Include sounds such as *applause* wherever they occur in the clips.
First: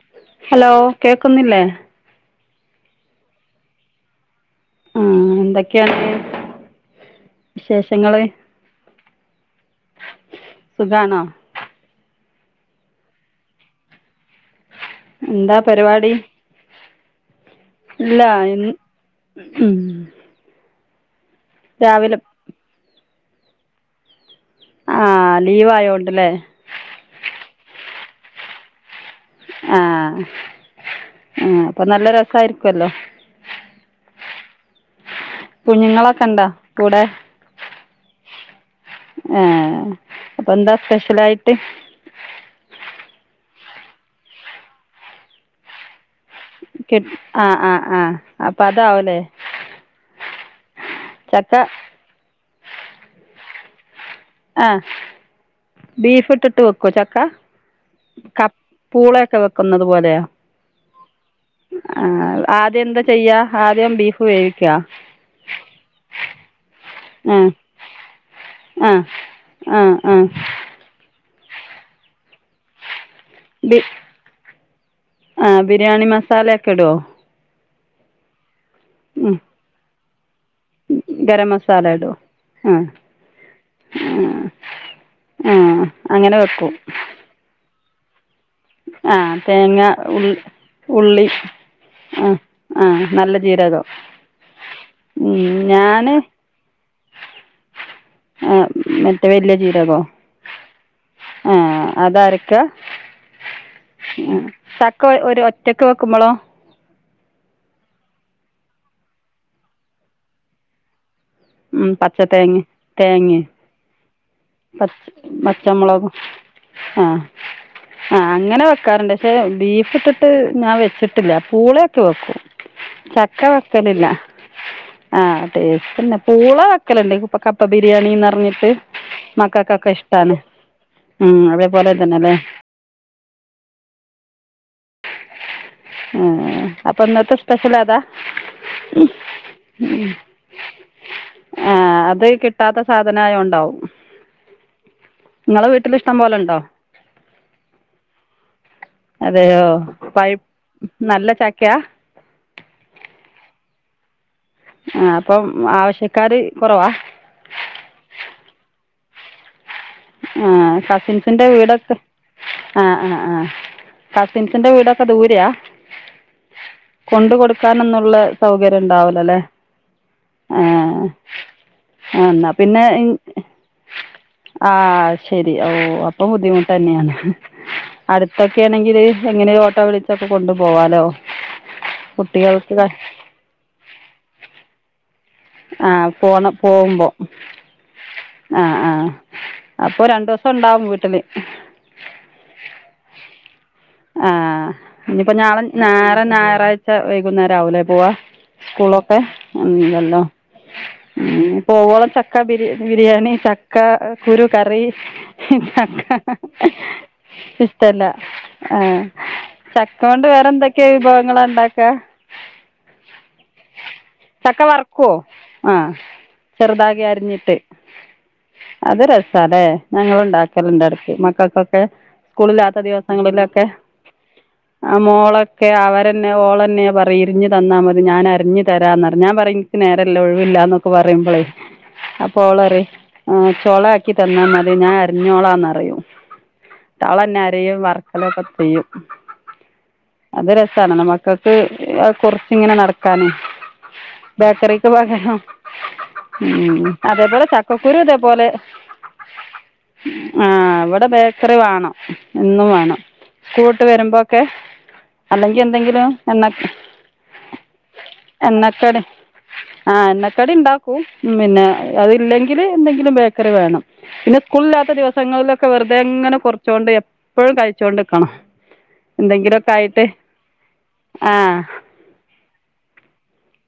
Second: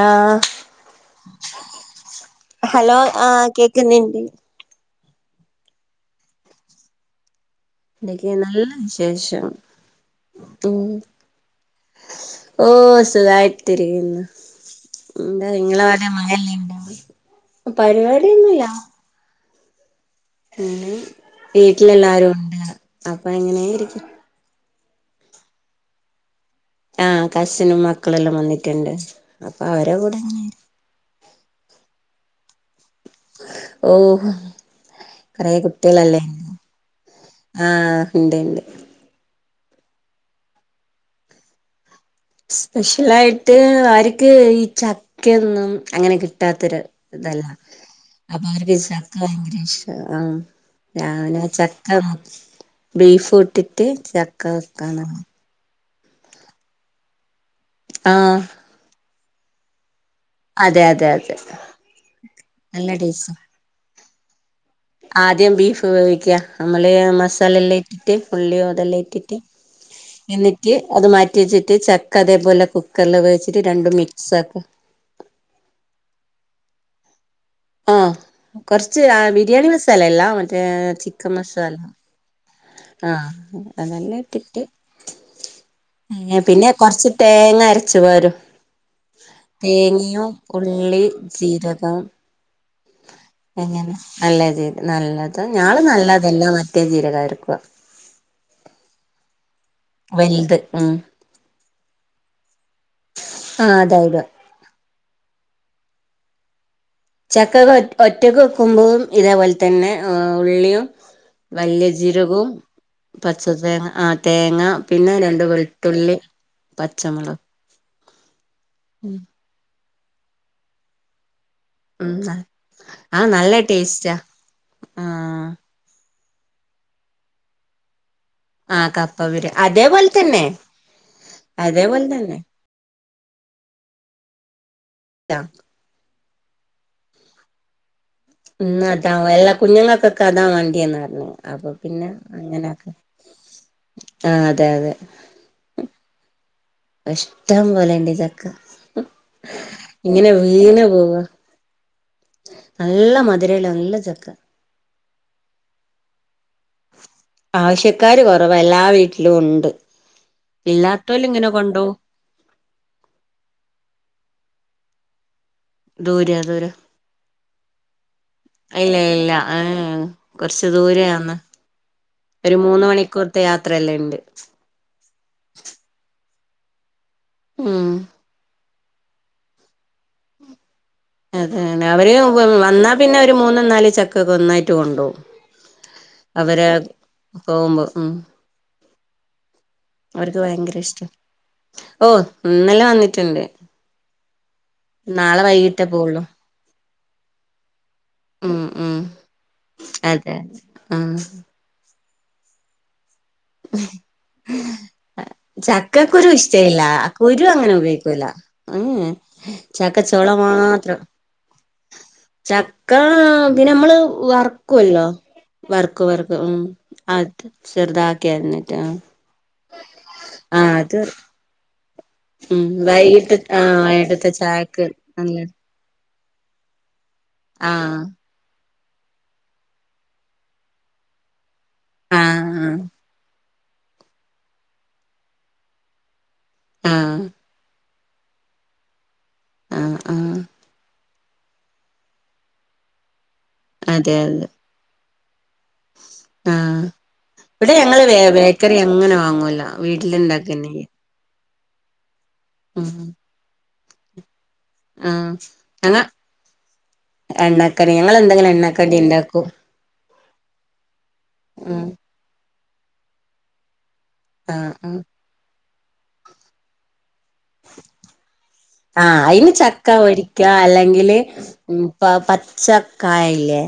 ആഹ് hello കേക്കുന്നില്ലേ hello ആഹ് കെകുന്നുണ്ട് ആഹ എന്തൊക്കെയാണ് വിശേഷങ്ങള് എന്ത് നല്ല വിശേഷം ഉ സുഖാണോ ഓ സുഗമായിട്ടിരിക്കുന്നു എന്താ നിങ്ങള അവിടെ മഴ അല്ലെ ഇല്ല പരിപാടിയൊന്നുല്ല ഇന്ന് ഉം പിന്നെ രാവിലെ വീട്ടിലെല്ലാരും ഉണ്ട് അപ്പൊ എങ്ങനെയിരിക്കും ആ ലീവായോണ്ട്ലെ ആ കസിനും മക്കളെല്ലാം വന്നിട്ട്ണ്ട് അപ്പൊ അവരെ കൂടെങ്ങന ആ അപ്പൊ നല്ല രസായിരിക്കുവല്ലോ ഓ കൊറ കൊറെകുട്ടിളല്ലേ കുഞ്ഞുങ്ങളൊക്കെ ഇണ്ടോ കൂടെ ആ ഇണ്ട്ണ്ട് ഏ അപ്പൊ എന്താ സ്പെഷ്യലായിട്ട് സ്പെഷ്യലായിട്ട് അവര്ക്ക് ഈ ചക്കെ ന്നും അങ്ങനെ കിട്ട് ട്ടാത്തൊരു കിട് ഇതല്ല ആഹ് ആഹ് ആഹ് അപ്പൊ അവര്ക്ക് അതാവുല്ലേ വ യങ്കര ഇഷ്ട ആ ഞാൻ പിന്നെ ചക്ക ബീഫു ഇട്ടിട്ട് ചക്ക ആഹ് വെക്കാന്ന് ബീഫ് ഇട്ടിട്ട് വെക്കു ചക്ക ആഹ് ക പൂളയൊക്കെ വെക്ക്ന്നതു പോലെയൊ അതെ അതെ അതെ ആ ആദ്യം നല്ല എന്താ ടേസ്റ്റ് ചെയ്യാ ആദ്യം ബീഫ് വേവിക്കാ ആദ്യം ബീഫ് വേവിക്ക നമ്മ ല്ലെയാ ആ മസാലെല്ലാ ഇട്ടിട്ട് ഉള്ളി യൊ ആ അതെല്ലാ ഇട്ടിട്ട് ആ ആ എന്നിട്ട് അത് മാ റ്റിച്ചിട്ട് ചക്ക അതേപോലെ കുക്കറില് വേവിച്ചിട്ട് ബി രണ്ടും മിക്സ് ആക്ക് ആ ബിരിയാണി മസാലയൊക്കെ ഇടോ ആ കൊറച്ച് ആ ബിരിയാണി മസാലയല്ല മറ്റേ ചിക്കൻ ഗരം മസാല ഇടുവോ ആ ആ അതല്ലട്ടിട്ട് ആ അങ്ങനെ പിന്നെ വെക്കും പിന്നെ ആ തേങ്ങ തേങ്ങയും ഉള്ളി ഉള്ളി ജീരകം ആ ആ നല്ല ജീ പിന്നെ എന്താ നല്ല ജീരം നല്ലത് ഞാള് ഞാന് നല്ലതെല്ല മറ്റേ ജീരക എട്ക്കു ആ മറ്റേ വല്ല്യ ജീ വൽത് ഉം അത് അരക്ക് ആ അതായിട് ക്ക ഒ ഒരു ഒറ്റക്ക് വെക്കുമ്പളോ ചക്കക്ക ഒറ്റ ഒറ്റക്ക് വെക്കുമ്പം ഇതേപോൽ തന്നെ ഏ ഉള്ളിയും വല്ല്യ ഉം പച്ച ജീരകവും തേങ്ങ തേങ്ങയും പച്ച തേങ്ങ ആ തേങ്ങ പച്ച പിന്നെ രണ്ട് പച്ചമുളകും വെള്ത്തുള്ളി ആ പച്ചമൊള് ആ അങ്ങനെ വെക്കാറ്ണ്ട് പക്ഷെ ബീഫ് ഇട്ടിട്ട് ഞാൻ വെച്ചിട്ടില്ല പൂളൊക്കെ വെക്കും ആഹ് ചക്ക നല്ല വെക്കലില്ല ടേസ്റ്റാ ആ ആഹ് ടേസ്റ്റ്ന്ന പൂള വെക്കല്ണ്ട് ഇപ്പ കപ്പ ബിരിയാണിന്ന പർഞ്ഞിട്ട് ആഹ് കപ്പ ബിരിയാണി മക്കക്കൊക്കെ അതേപോലെ ഇഷ്ടാണ് തന്നെ മ് അതേപോലെ തന്നെല്ലേ ആ ഏ അപ്പൊന്നത്തെ സ്പെഷ്യൽ അതാ ഇന്നത്താവോ എല്ലാ കുഞ്ഞുങ്ങക്കൊക്കതാ വാണ്ടിയെന്ന് കാര്ണം അപ്പൊ ആ പിന്നെ അത് കിട്ടാത്ത അങ്ങനെയൊക്കെ സാധനം ആയതുകൊണ്ടാവും ആ അതെ അതെ നിങ്ങളെ വീട്ടിൽ ഇഷ്ടം പോലെ ഉണ്ടോ ഇഷ്ടം പോലെണ്ട് ചക്ക അതെയോ ഇങ്ങനെ പഴ് വീണ് പോവാ നല്ല ചക്കയാ നല്ല മധ് രെള്ള നല്ല ചക്ക ആഹ് അപ്പം ആവശ്യക്കാര് കൊറവാ? ആവശ്യക്കാര് കൊറവ എല്ലാ വീട്ടിലു ഉണ്ട്. ആഹ് ഇല്ലാത്തോല് കസിൻസിന്റെ ഇങ്ങനെ വീടൊക്കെ കൊണ്ടോവും ആഹ് ആഹ് ആഹ് കസിൻസിന്റെ വീടൊ ക്ക ദൂരെയാ? ദൂരെയ ദൂരെ കൊണ്ട് കൊടുക്കാനൊന്നുള്ള സൗകര്യം ഇല്ല ഉണ്ടാവില്ല ഇല്ല അല്ലേ ഏ ആ കൊറച്ചു ദൂരയാന്ന്. ആ എന്നാൽ ഒരു മൂന്ന് മണിക്കൂർത്തെ യാത്രയല്ല ഇണ്ട്. ആഹ് ശരി ഓ അപ്പൊ ബുദ്ധിമുട്ട് ന്നെയാണ് ഉം അട്ത്ത് ഒക്കെ ആണെങ്കിൽ അങ്ങനെ ഓട്ടോ വിളിച്ചൊക്ക കൊണ്ടു അതെ അവര് ക- വന്നാൽ പിന്നെ ഒരു മൂന്നും നാല് ചക്കക്കെ ഒന്നായിട്ട് കൊണ്ടോും. ആഹ് പോന്ന പോവുമ്പോ പോകുമ്പോ ഉം ആഹ് ആഹ്. അവർക്ക് ഭയങ്കര ഇഷ്ടം ഓ ഇന്നെല്ലാം വന്നിട്ടുണ്ട്. ആഹ് ഇനിപ്പോ നാളെ ഞാളെ വൈകിട്ടേ ഞെറ പോവുള്ളൂ ഞാറായ് വൈകുന്നേരം ആവൂലെ പോവാ ഉം ഉം സ്കൂളൊക്കെ ഉണ്ടല്ലോ? അതെ ആ ഉ പോവോള ചക്ക ബിരി ബിരിയാണി ചക്ക കുരു കറി ചക്ക ചക്കക്കുരു ഇഷ്ടയില്ല കുരു അങ്ങനെ ഇഷ്ടല്ല. ഉപയോഗിക്കൂല ഉം ആഹ് ചക്ക കൊണ്ട് ചക്കച്ചോള വേറെ എന്തൊക്കെയ മാത്രം വിഭവങ്ങളാ ഉണ്ടാ ചക്ക പിന്നെ നമ്മള് ചക്ക വറക്കുവല്ലോ. വറക്കുവോ ആഹ് വറക്കും വറക്കും ഉം ചെറുതാകെ അത് അരിഞ്ഞിട്ട് ചെറുതാക്കി അരിഞ്ഞിട്ട് അത് രസല്ലെ ഞങ്ങള് ആ ഇണ്ടാക്കലണ്ട് അത് എടക്ക് മക്കക്കെ ക്കെ ഉം സ്കൂളില്ലാത്ത വൈകിട്ട് ആ ദിവസങ്ങളിലൊക്കെ വൈകിട്ടത്തെ ചായക്ക് ആ നല്ല മോളൊക്കെ അവര ന്നെ ഓളന്നെ പറയിരിഞ്ഞു ആ തന്നാ മതി ഞാൻ അരിഞ്ഞു തരാന്ന ഞാൻ പറേം എന്ക്ക് നേര വില്ല ഒഴിവില്ലന്നൊക്കെ പറയുമ്പളേ ആ അപ്പോളറേം ആ ആഹ് ചോള ആക്കി തന്നാ മതി ഞാൻ അരിഞ്ഞോളാന്ന്റേയും ട്ടാവള്ളന്നെ ആ അരേം വറ ക്കലൊക്കെ ചെയ്യും ആ ആ അത് രസാണ് നമ്മ മക്കക്ക് കൊറിച്ചിങ്ങനെ നടക്കാനേ അതെ അതെ *unintelligible* ഉം ആ അതേപോലെ ഇവിടെ ചക്കക്കുരു ഞങ്ങള് ബേ ഇതേപോലെ ബേക്കറി അങ്ങനെ വാങ്ങൂല വീട്ടിലുണ്ടാക്കന്നെ ആഹ് ചെയ്യ ഇവടെ ബേ ക്കറി വാണം എന്നും വേണം ഉം സ്‌ക്കുവിട്ട് വരുമ്പോ ക്കെ ആഹ് അല്ലെങ്കി ഞങ്ങ എന്തെങ്കിലും എണ്ണ എണ്ണക്കടി ഞങ്ങള് എന്തെങ്കിലും എണ്ണക്കടി ണ്ടാക്കും ആഹ് എണ്ണക്കടി ഉണ്ടാക്കൂ പിന്നെ ഉം അത് ഇലെങ്കില് എന്തെങ്കിലും ബേക്കറി വേണം പിന്നെ ആഹ് സ്കൂളില്ലാത്ത ആഹ് ദിവസങ്ങളിലൊക്കെ വെറുതെ എങ്ങനെ കോറിച്ചോണ്ടേ എപ്പോഴും കഴിച്ചോണ്ടിക്കണം ആഹ് അയിന് ചക്ക പൊരിക്ക അല്ലെങ്കില് ആ പ പച്ചക്കായ ഇല്ലേ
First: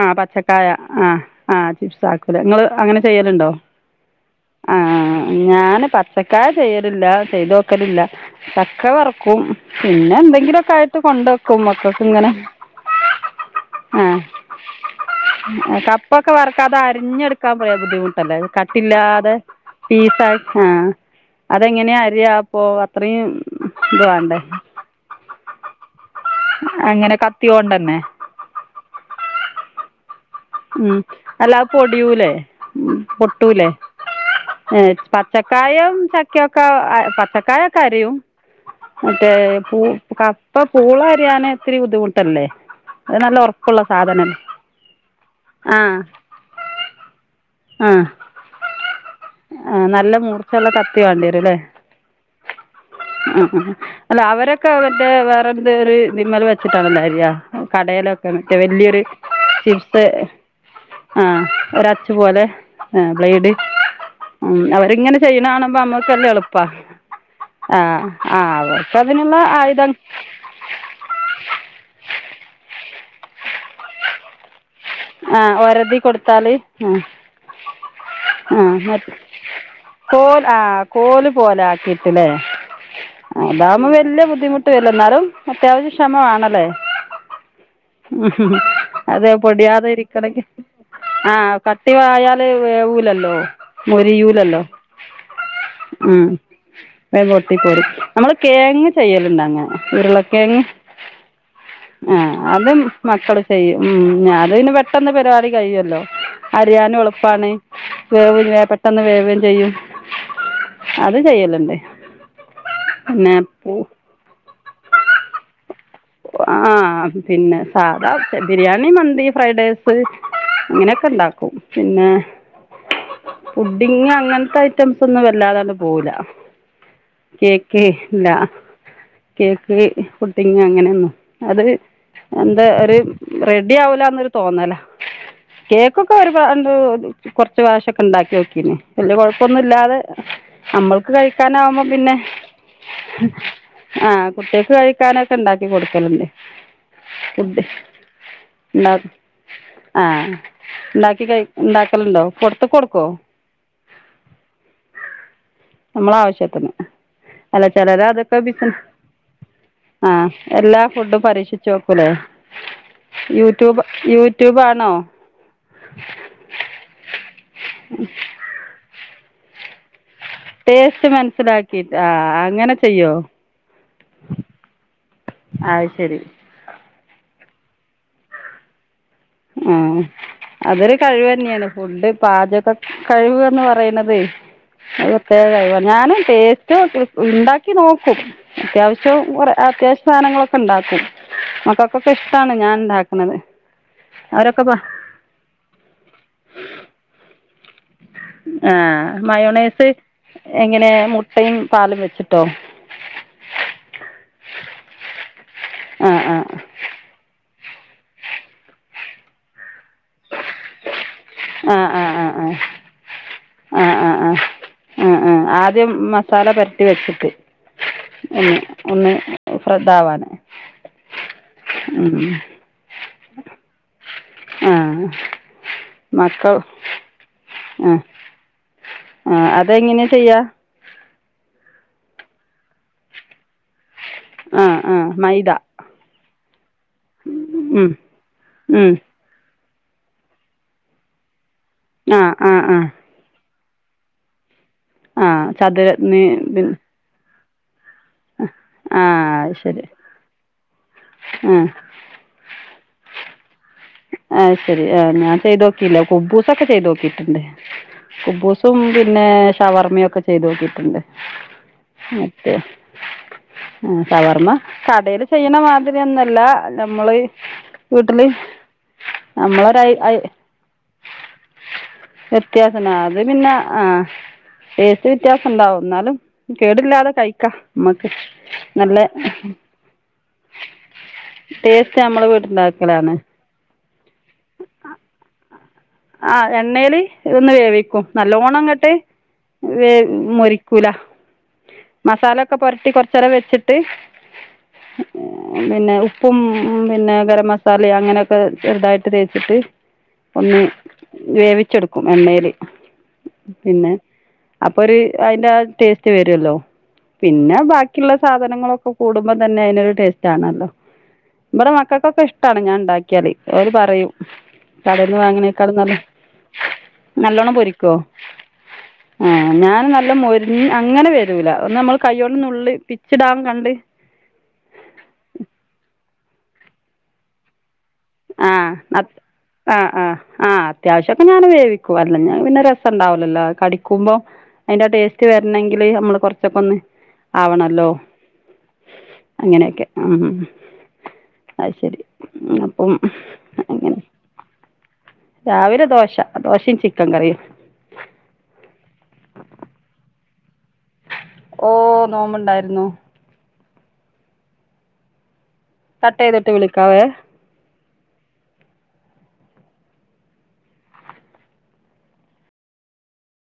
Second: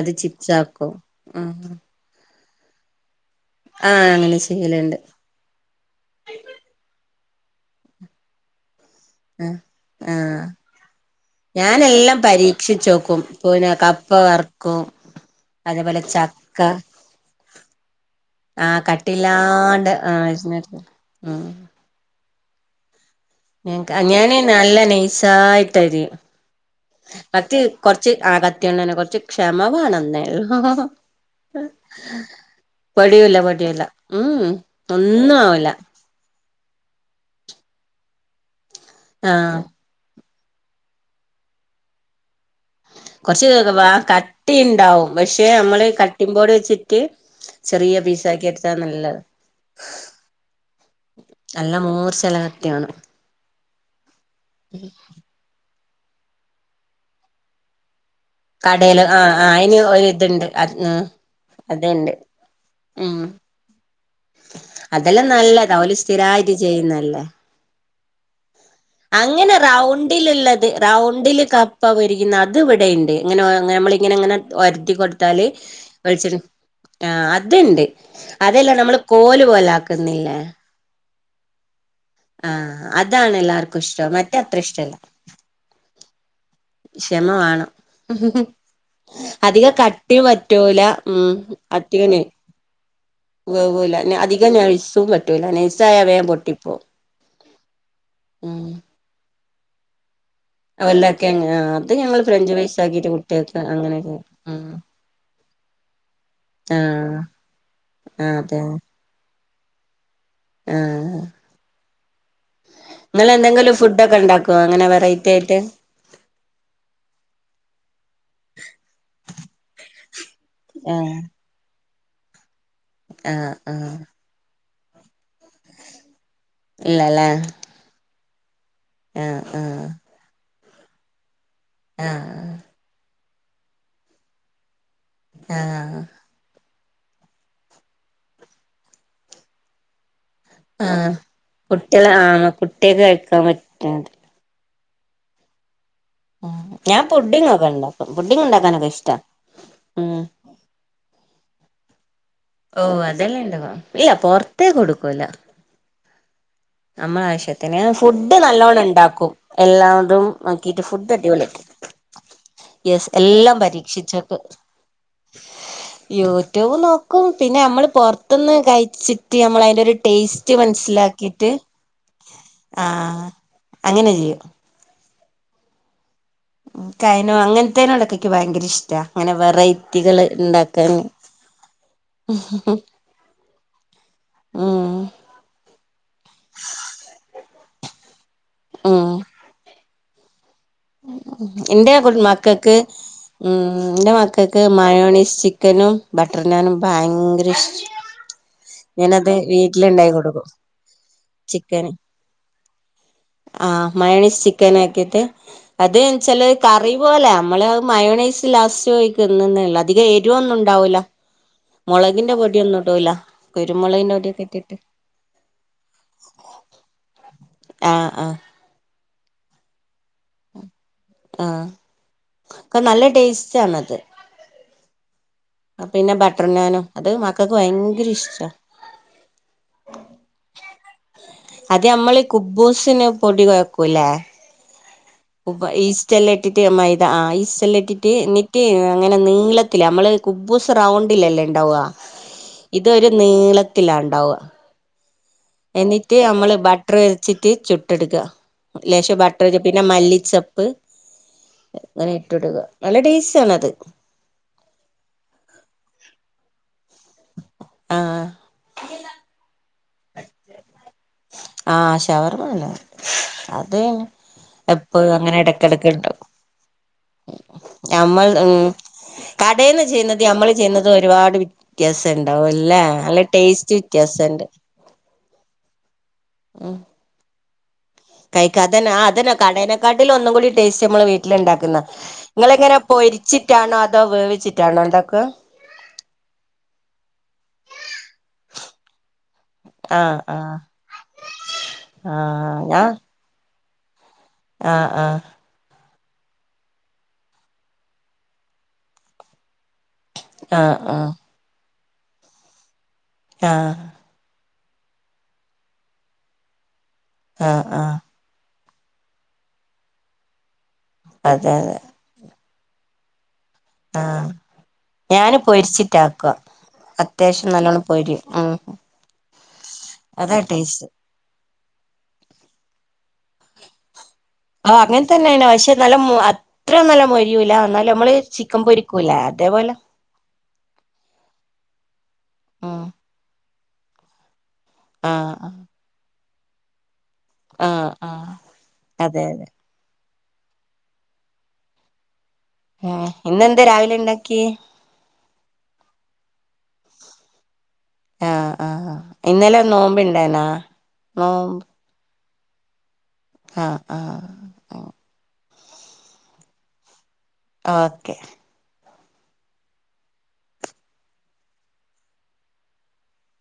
ആഹ് പച്ചക്കായ ആഹ് ആഹ് ചിപ്സ് ആക്കുലേ നിങ്ങള് അങ്ങനെ ചെയ്യ ലുണ്ടോ ആഹ് അങ്ങനെ ചെയ്യലുണ്ട് ആഹ് ഞാന് പച്ചക്കായ ചെയ്യലില്ല ചെയ്തോക്കലില്ല ച ക്ക വറക്കും ആഹ് പിന്നെ ആഹ് എന്തെങ്കിലുക്കെ ആയിട്ട് കൊണ്ടേ വെക്കും ഞാനെല്ലാം മക്കക്കിങ്ങനെ പരീക്ഷിച്ചോക്കും പിന്നെ കപ്പ വറക്കും അതേപോലെ കപ്പൊക്കെ ചക്ക വറക്കാത് അരിഞ്ഞെടുക്കാ ബുദ്ധിമുട്ടല്ലേ ആഹ് കട്ടില്ലാതെ കട്ടില്ലാണ്ട് പീസാ *unintelligible* ആഹ് അതെങ്ങനെയാ അരിയപ്പോ ഞങ്ങ്ക്ക് ഞാന് നല്ല നൈസായിട്ട് അരിം അങ്ങനെ കത്തി *unintelligible* കൊണ്ടന്നെ കൊർച്ച് ആഹ് കത്തിയൊണ്ടെന്നെ കൊർച്ച് ക്ഷമ വാണം ന്നെ ഉം അല്ലാ അയ് പൊടിയൂലെ? പൊടിയൂല പൊട്ടുലെ പൊടിയൂല ഉം ഏഹ് ഒന്നും ആവൂല പച്ചക്കായം ചക്കൊ ക്ക പച്ചക്കായ ഒക്കെ അരയും മറ്റേ ആഹ് പൂ ക പ്പ പൂള അരിയാന് ഇത്തിരി ബുദ്ധിമുട്ട് അല്ലെ? കൊർച്ച് വാ കട്ടി ഇണ്ടാവും പക്ഷെ പക്കെ ആ നമ്മള് കട്ടിപോട് വെച്ചിട്ട് ആ ചെറിയ പീസ ആക്കി എടുത്താ നല്ലത് ആ നല്ല മൂർച്ചയുള്ള കത്തി വേണ്ടി വരും അല്ലേ എല്ല നൂറ് സ്ഥല കത്തിയാണ് ആ അല്ല അവരൊക്കെ അവന്റെ വേറെന്ത ഒരു നിമ്മൽ വെച്ചിട്ടാണല്ലാര്രിയ കടയിലൊ മ വലിയൊരു കടേല് ആഹ് ആഹ് അയിന് ചിപ്സ് ഒരിതുണ്ട് അത് ആഹ ഒച്ചു അത്ണ്ട് പോലെ ആ ഉം ബ്ലൈഡ് ഉ അവരിങ്ങനെ അതെല്ലാം ചെയ്യണാണുമ്പോ നല്ലതാ ഓല് നമ്മക്കല്ലാം എളുപ്പ സ്ഥിരായിട്ട് ചെയ്യുന്നല്ലേ ആഹ ആ അവ അങ്ങനെ റൗണ്ടിൽള്ളത് റൗണ്ടില് കപ്പരിക്കുന്ന അത് ഇവിടെണ്ട് ഇങ്ങനെ നമ്മള ഇങ്ങനെ ഇങ്ങനെ ഒരുത്തി ആ കൊടുത്താല് ഒരതി വെളിച്ച- കൊടുത്താൽ ആ അത് ഉണ്ട് ആ അതെല്ല നമ്മൾ മറ്റ് കോല് പോലെ ആക്കുന്നില്ലേ കോൽ ആ കോല് പോലെ ആക്കിട്ടില്ലേ ആഹ് അതാണ് എല്ലാർക്കും അതാവകുമ്പോ ഇഷ്ടം വലിയ മറ്റേ അത്ര ബുദ്ധിമുട്ട് വരില്ല ഇഷ്ടല്ല എന്നാലും അത്യാവശ്യം ക്ഷമ വേണ്ടമണല്ലേ ക്ഷമ വേണം അതെ അധികം പൊടിയാതെ കട്ടി ഇരിക്കണെങ്കി പറ്റൂല ഉം ആ കട്ടി കട്ടിയാണ് ആയാല് വേവൂലല്ലോ വേവൂല അധികം മൊരിയൂലല്ലോ നൈസ്സും പറ്റൂല നൈസായാൽ ഉം വേഗം പൊട്ടിപ്പോ വേഗം പൊട്ടി പോരും നമ്മള് കിഴങ്ങ് ചെയ്യലുണ്ട് അങ്ങനെ ഉരുള- അവല്ലക്കെ അത് ഞങ്ങള് ഫ്രഞ്ച് ഫ്രൈസ് അതും ആക്കിട്ട് മക്കള് കുട്ടികൾക്ക് ചെയ്യും അങ്ങനെ ഉം അത് പിന്നെ പെട്ടെന്ന് പരിപാടി കഴിയുമല്ലോ അരിയാനും ആഹ് എളുപ്പാണ് ആഹ് വേവും വേ അതെ പെട്ടെന്ന് വേവുകയും ചെയ്യും അത് ചെയ്യലണ്ടേ നിങ്ങള് എന്തെങ്കിലും ഫുഡ ഒക്കെ ഉണ്ടാക്കോ അങ്ങനെ വെറൈയ്റ്റി ആയിട്ട് ആ പിന്നെ സാധാ ബിരിയാണി മന്തി ഫ്രൈഡ് റൈസ് അങ്ങനൊക്കെ ആഹ് ഉണ്ടാക്കും പിന്നെ ആഹ് ആഹ് ഫുഡിങ്ങ് അങ്ങനത്തെ ഐറ്റംസ് ഒന്നും വല്ലാതെ അങ്ങട് പോവൂല ഇല്ലല്ലേ കേക്ക് ഇല്ല ആഹ് കേക്ക് ആഹ് ഫുഡിംങ്ങ് അങ്ങനെയന്നും അത് ആഹ് എന്താ ഒരു റെഡി ആവൂലന്നൊരു തോന്നല ആഹ് കേക്കൊക്കെ ഒരു പ്രാ- കൊറച്ച് പ്രാവശ്യക്കെ ഉണ്ടാക്കി നോക്കീന് വല്ല കുഴപ്പൊ ഇല്ലാതെ ആഹ് നമ്മൾക്ക് കഴിക്കാൻ ആവുമ്പോ കുട്ടികള് പിന്നെ ആഹ് കുട്ടികൾക്ക് കഴിക്കാൻ ആ പറ്റുന്നത് കുട്ടികൾക്ക് കഴി- ക്കാനൊക്കെയുണ്ടാക്കി കൊടു ഉം ഞാൻ ഫുഡിങ്ങ്ഒക്കെ ഉണ്ടാക്കും ഫുഡിങ്ങ് ഉണ്ടാക്കാനൊക്കെ ഇഷ്ട ഉണ്ടാക്കും ആ ഉണ്ടാക്കി കഴി ഉണ്ടാക്കലുണ്ടോ പുറത്ത്ക്ക് ഓ കൊടുക്കോ അതെല്ലാം ഉണ്ടാക്കും ഇല്ല പൊറത്തേ കൊടുക്കൂല നമ്മളെ ആവശ്യത്തിന് നമ്മള അല്ല ആവശ്യത്തിന് ചിലര് ഫുഡ് അതൊക്കെ ബിസിന നല്ലോണ്ണം ഉണ്ടാക്കും എല്ലാതും ആഹ് എല്ലാ ക്കീട്ട് ഫുഡ് ഫുഡും അടിപൊളി പരീക്ഷിച്ചു നോക്കൂലേ യെസ് എല്ലാം യൂട്യൂബ് പരീക്ഷിച്ചിട്ട് യൂട്യൂബ് ആണോ യൂട്യൂബ് നോക്കും പിന്നെ നമ്മള് പുത്തുന്ന് കഴി- ചിട്ട് നമ്മള് അതിൻ്റെ ഒരു ടേസ്റ്റ് മനസ്സിലാക്കിയിട്ട് ക്കിയിട്ട് ആ അങ്ങനെ ചെയ്യോ അങ്ങനെ ചെയ്യും ആത് ശരി കയനോ അങ്ങനത്തേനോടക്കെ എനിക്ക് ഭയങ്കര ഇഷ്ട അങ്ങനെ ആഹ് വെറൈറ്റികൾ അതൊരു കഴിവ് തന്നെയാണ് ഫുഡ് പാചക കഴിവ്ന്ന് പറയണതേ ഉം അത് പ്രത്യക കഴിവാ ഞാന് ടേസ്റ്റ് ഉണ്ടാക്കും നോക്കും ഉം അത്യാവശ്യം കു അത്യാവശ്യ സാധനങ്ങളൊക്കെ ഉണ്ടാക്കും എന്റെ മക്കൾക്കൊക്കെ ഇഷ്ടാണ് ഞാൻ ഉണ്ടാക്കുന്നത് എൻ്റെ മക്കൾക്ക് അവരൊക്കെ പ മയോണീസ് ചിക്കനും ബട്ടർനാനും ഭയങ്കര ഇഷ്ട ആ മയോണേസ് വീട്ടിലുണ്ടാക്കി കൊടുക്കും എങ്ങനെ മുട്ടയും പാലും വെച്ചിട്ടോ ആ മയോണേസ് ചിക്കൻ ആക്കിയിട്ട് അത് അ ആഹ് ചില ആഹ് കറി പോലെ നമ്മള് മയോണൈസി ലാസ്ററ്റ് ഒഴിക്കുന്നയുള്ള അധികം എരിവൊന്നും ഉണ്ടാവൂല ആ ആ ആ മൊളകിന്റെ ആ ആ പൊടിയൊന്നും ഇടുലാ കുരുമൊളകിന്റെ പൊടിയൊക്കെ ഇട്ടിട്ട് അഹ് ആദ്യം മസാല പൊര്ട്ടി വെച്ചിട്ട് ആഹ് ആഹ് ഒന്ന് ഒന്ന് പ്ര താവാൻ ആഹ് ക്കെ നല്ല ടേസ്റ്റ് ആണ് അത് ആഹ് ആഹ് പിന്നെ ബട്ടർ നാനോ അത് മക്കെക്ക് ഭയങ്കര ഇഷ്ടാ ആഹ് അത് എങ്ങെനെ ചെയ്യാ? അത് ഞമ്മെൾ കുബ്ബുസിന് പൊടി കെഴക്കുലെ? ആഹ് *unintelligible* ഈസ്റ്റ് എല്ലാം ഇട്ടിട്ട് മൈദ ആഹ് ഈസ്റ്റ് എല്ലാം ഉം ഇട്ടിട്ട് ഇന്നെട്ട് ഉം അങ്ങനെ നീള ത്തിൽ അമ്മെൾ കുബ്ബൂസ് റൗണ്ടിൽ അല്ലെ ഇണ്ടാവാ ആ ആ ആ ഇതൊര് നീള ത്തിലാ ഇണ്ടാവാ ആ ചതുര എന്നിട്ട് നീ അമ്മെൾ പിന്നെ ബട്ടെർ വിര്ച്ചിട്ട് ചു ട്ട് എട്ക്കാ ആ ലേശം ബട്ടെർ അത് പിന്നെ ശരി മല്ലിച്ചെപ്പ് ആ ഇങ്ങെനെ ഇട്ടൊട്ക്കാ നല്ല ടേസ് അഹ് ശരി ആഹ് ഞാൻ ചെയ്തോക്കിയില്ല കുബ്ബൂസൊക്കെ ചെയ്തോക്കി ക്കീട്ട് ഇണ്ട് ആഹ് കുബ്ബൂസും പിന്നെ ഷവെർ മ്മെ ഒക്കെ ചെയ്തോക്കീട്ട് ഇണ്ട് ആഹ് ഷവർമ മറ്റേ അല്ല അത് ആഹ് ഷവെർമ്മ എപ്പോഴും കടെൽ അങ്ങനെ ഇടക്കിടക്ക് ചെയ്യ്ണമാതിരി ഒന്നും ഉണ്ടാക്കും അല്ല ഞമ്മെൾ വീട്ട്ൽ കടയിൽന്ന് ചെയ്യുന്നത് നമ്മള് ചെയ്യുന്നത് ഒരുപാട് വ്യത്യാസം ഉണ്ടാവും അല്ലേ വ്യത്യാസന നല്ല ടേസ്റ്റ് വ്യത്യാസണ്ട് ടെസ്റ്റ്‌ വ്യത്യാസം ഉണ്ടാവും എന്നാലും കേടില്ലാതെ കഴിക്ക കൈക്കാം അത് തന്നെ കടേനക്കാട്ടിൽ ഒന്നും കൂടി ടേസ്റ്റ് നമ്മൾ വീട്ടല് ഇണ്ടാക്കുന്ന ടേസ്റ്റ് നമ്മള് നിങ്ങള് എങ്ങന പോ വീട്ടിലുണ്ടാക്കലാണ് വിരിച്ചിട്ടാണോ അ ആഹ് എണ്ണല് ഇതൊന്ന് വേവിക്കും നല്ലോണം അങ്ങ ട്ട് ആഹ് ആഹ് മൊരിക്കൂല മസാല ഒക്കെ ആഹ് ഞാ പുരട്ടി കൊറച്ച് നേരം വെച്ചിട്ട് ആഹ് ആഹ് പിന്നെ ഉപ്പും പിന്നെ ഗരം മസാല അങ്ങനെയൊക്കെ ചെറുതായിട്ട് തേച്ചിട്ട് ഒന്ന് ആഹ് ആഹ് വേവിച്ചെടുക്കും എണ്ണല് ആഹ് അപ്പൊ ഒരു അതിന്റെ ആഹ് ടേസ്റ്റ് വരുല്ലോ പിന്നെ ആഹ് ആഹ് ബാക്കിയുള്ള സാധനങ്ങളൊക്കെ കൂടുമ്പോ തന്നെ അതിനൊരു ടേസ്റ്റ് ആണല്ലോ അതെ ഇവിടെ അതെ മക്കൾക്കൊക്കെ ഇഷ്ടമാണ് ഞാൻ ഉണ്ടാക്കിയാല് പറയും ആഹ് കടൽനിന്ന് ഞാന് വാങ്ങണക്കാൾ നല്ല പൊരിച്ചിട്ടാക്കുക അത്യാവശ്യം നല്ലോണം നല്ലോണ്ണം പൊരിക്കോ പൊരിയും ഉം ആഹ് ഞാൻ നല്ല അതാ മൊരി ടേസ്റ്റ് അങ്ങനെ വരൂല ഒന്ന് നമ്മൾ കൈ്യോള്ളന്നുള്ളി പിച്ചിടാൻ കണ്ട് ആഹ് അങ്ങനെ തന്നെയണ് പക്ഷെ നല്ല അത്ര നല്ല മൊരിയൂല എന്നാലും നമ്മള് ചിക്കൻ ആഹ് അത് പൊരിക്കൂലേ അതേപോലെ ആഹ് അല്ല പിന്നെ ഉം രസം ഉണ്ടാവലല്ലോ കടിക്കുമ്പോം അതിന്റെ ടേസ്റ്റ് ആഹ് ആഹ് വരണമെങ്കിൽ നമ്മള് കുറ ച്ചക്കെ ഒന്ന് ആവണല്ലോ ആഹ് ആഹ് അതെ അതെ അങ്ങനെയൊക്കെ ഉം അയ്ശരി ഉം ഇന്ന്ന്താ രാവിലെ ഉണ്ടാക്കി രാവിലെ ദോശ ദോശയും ചിക്കൻ കറിയും ആഹ് ആഹ് ഇന്നലെ നോമ്പ് ഇണ്ടനാ നോ ഓ നോമ്പുണ്ടായിരുന്നു ആഹ് ആഹ് ആഹ് കട്ട്‌യ്ത്ട്ട് വിളിക്കാവേ ഓക്കെ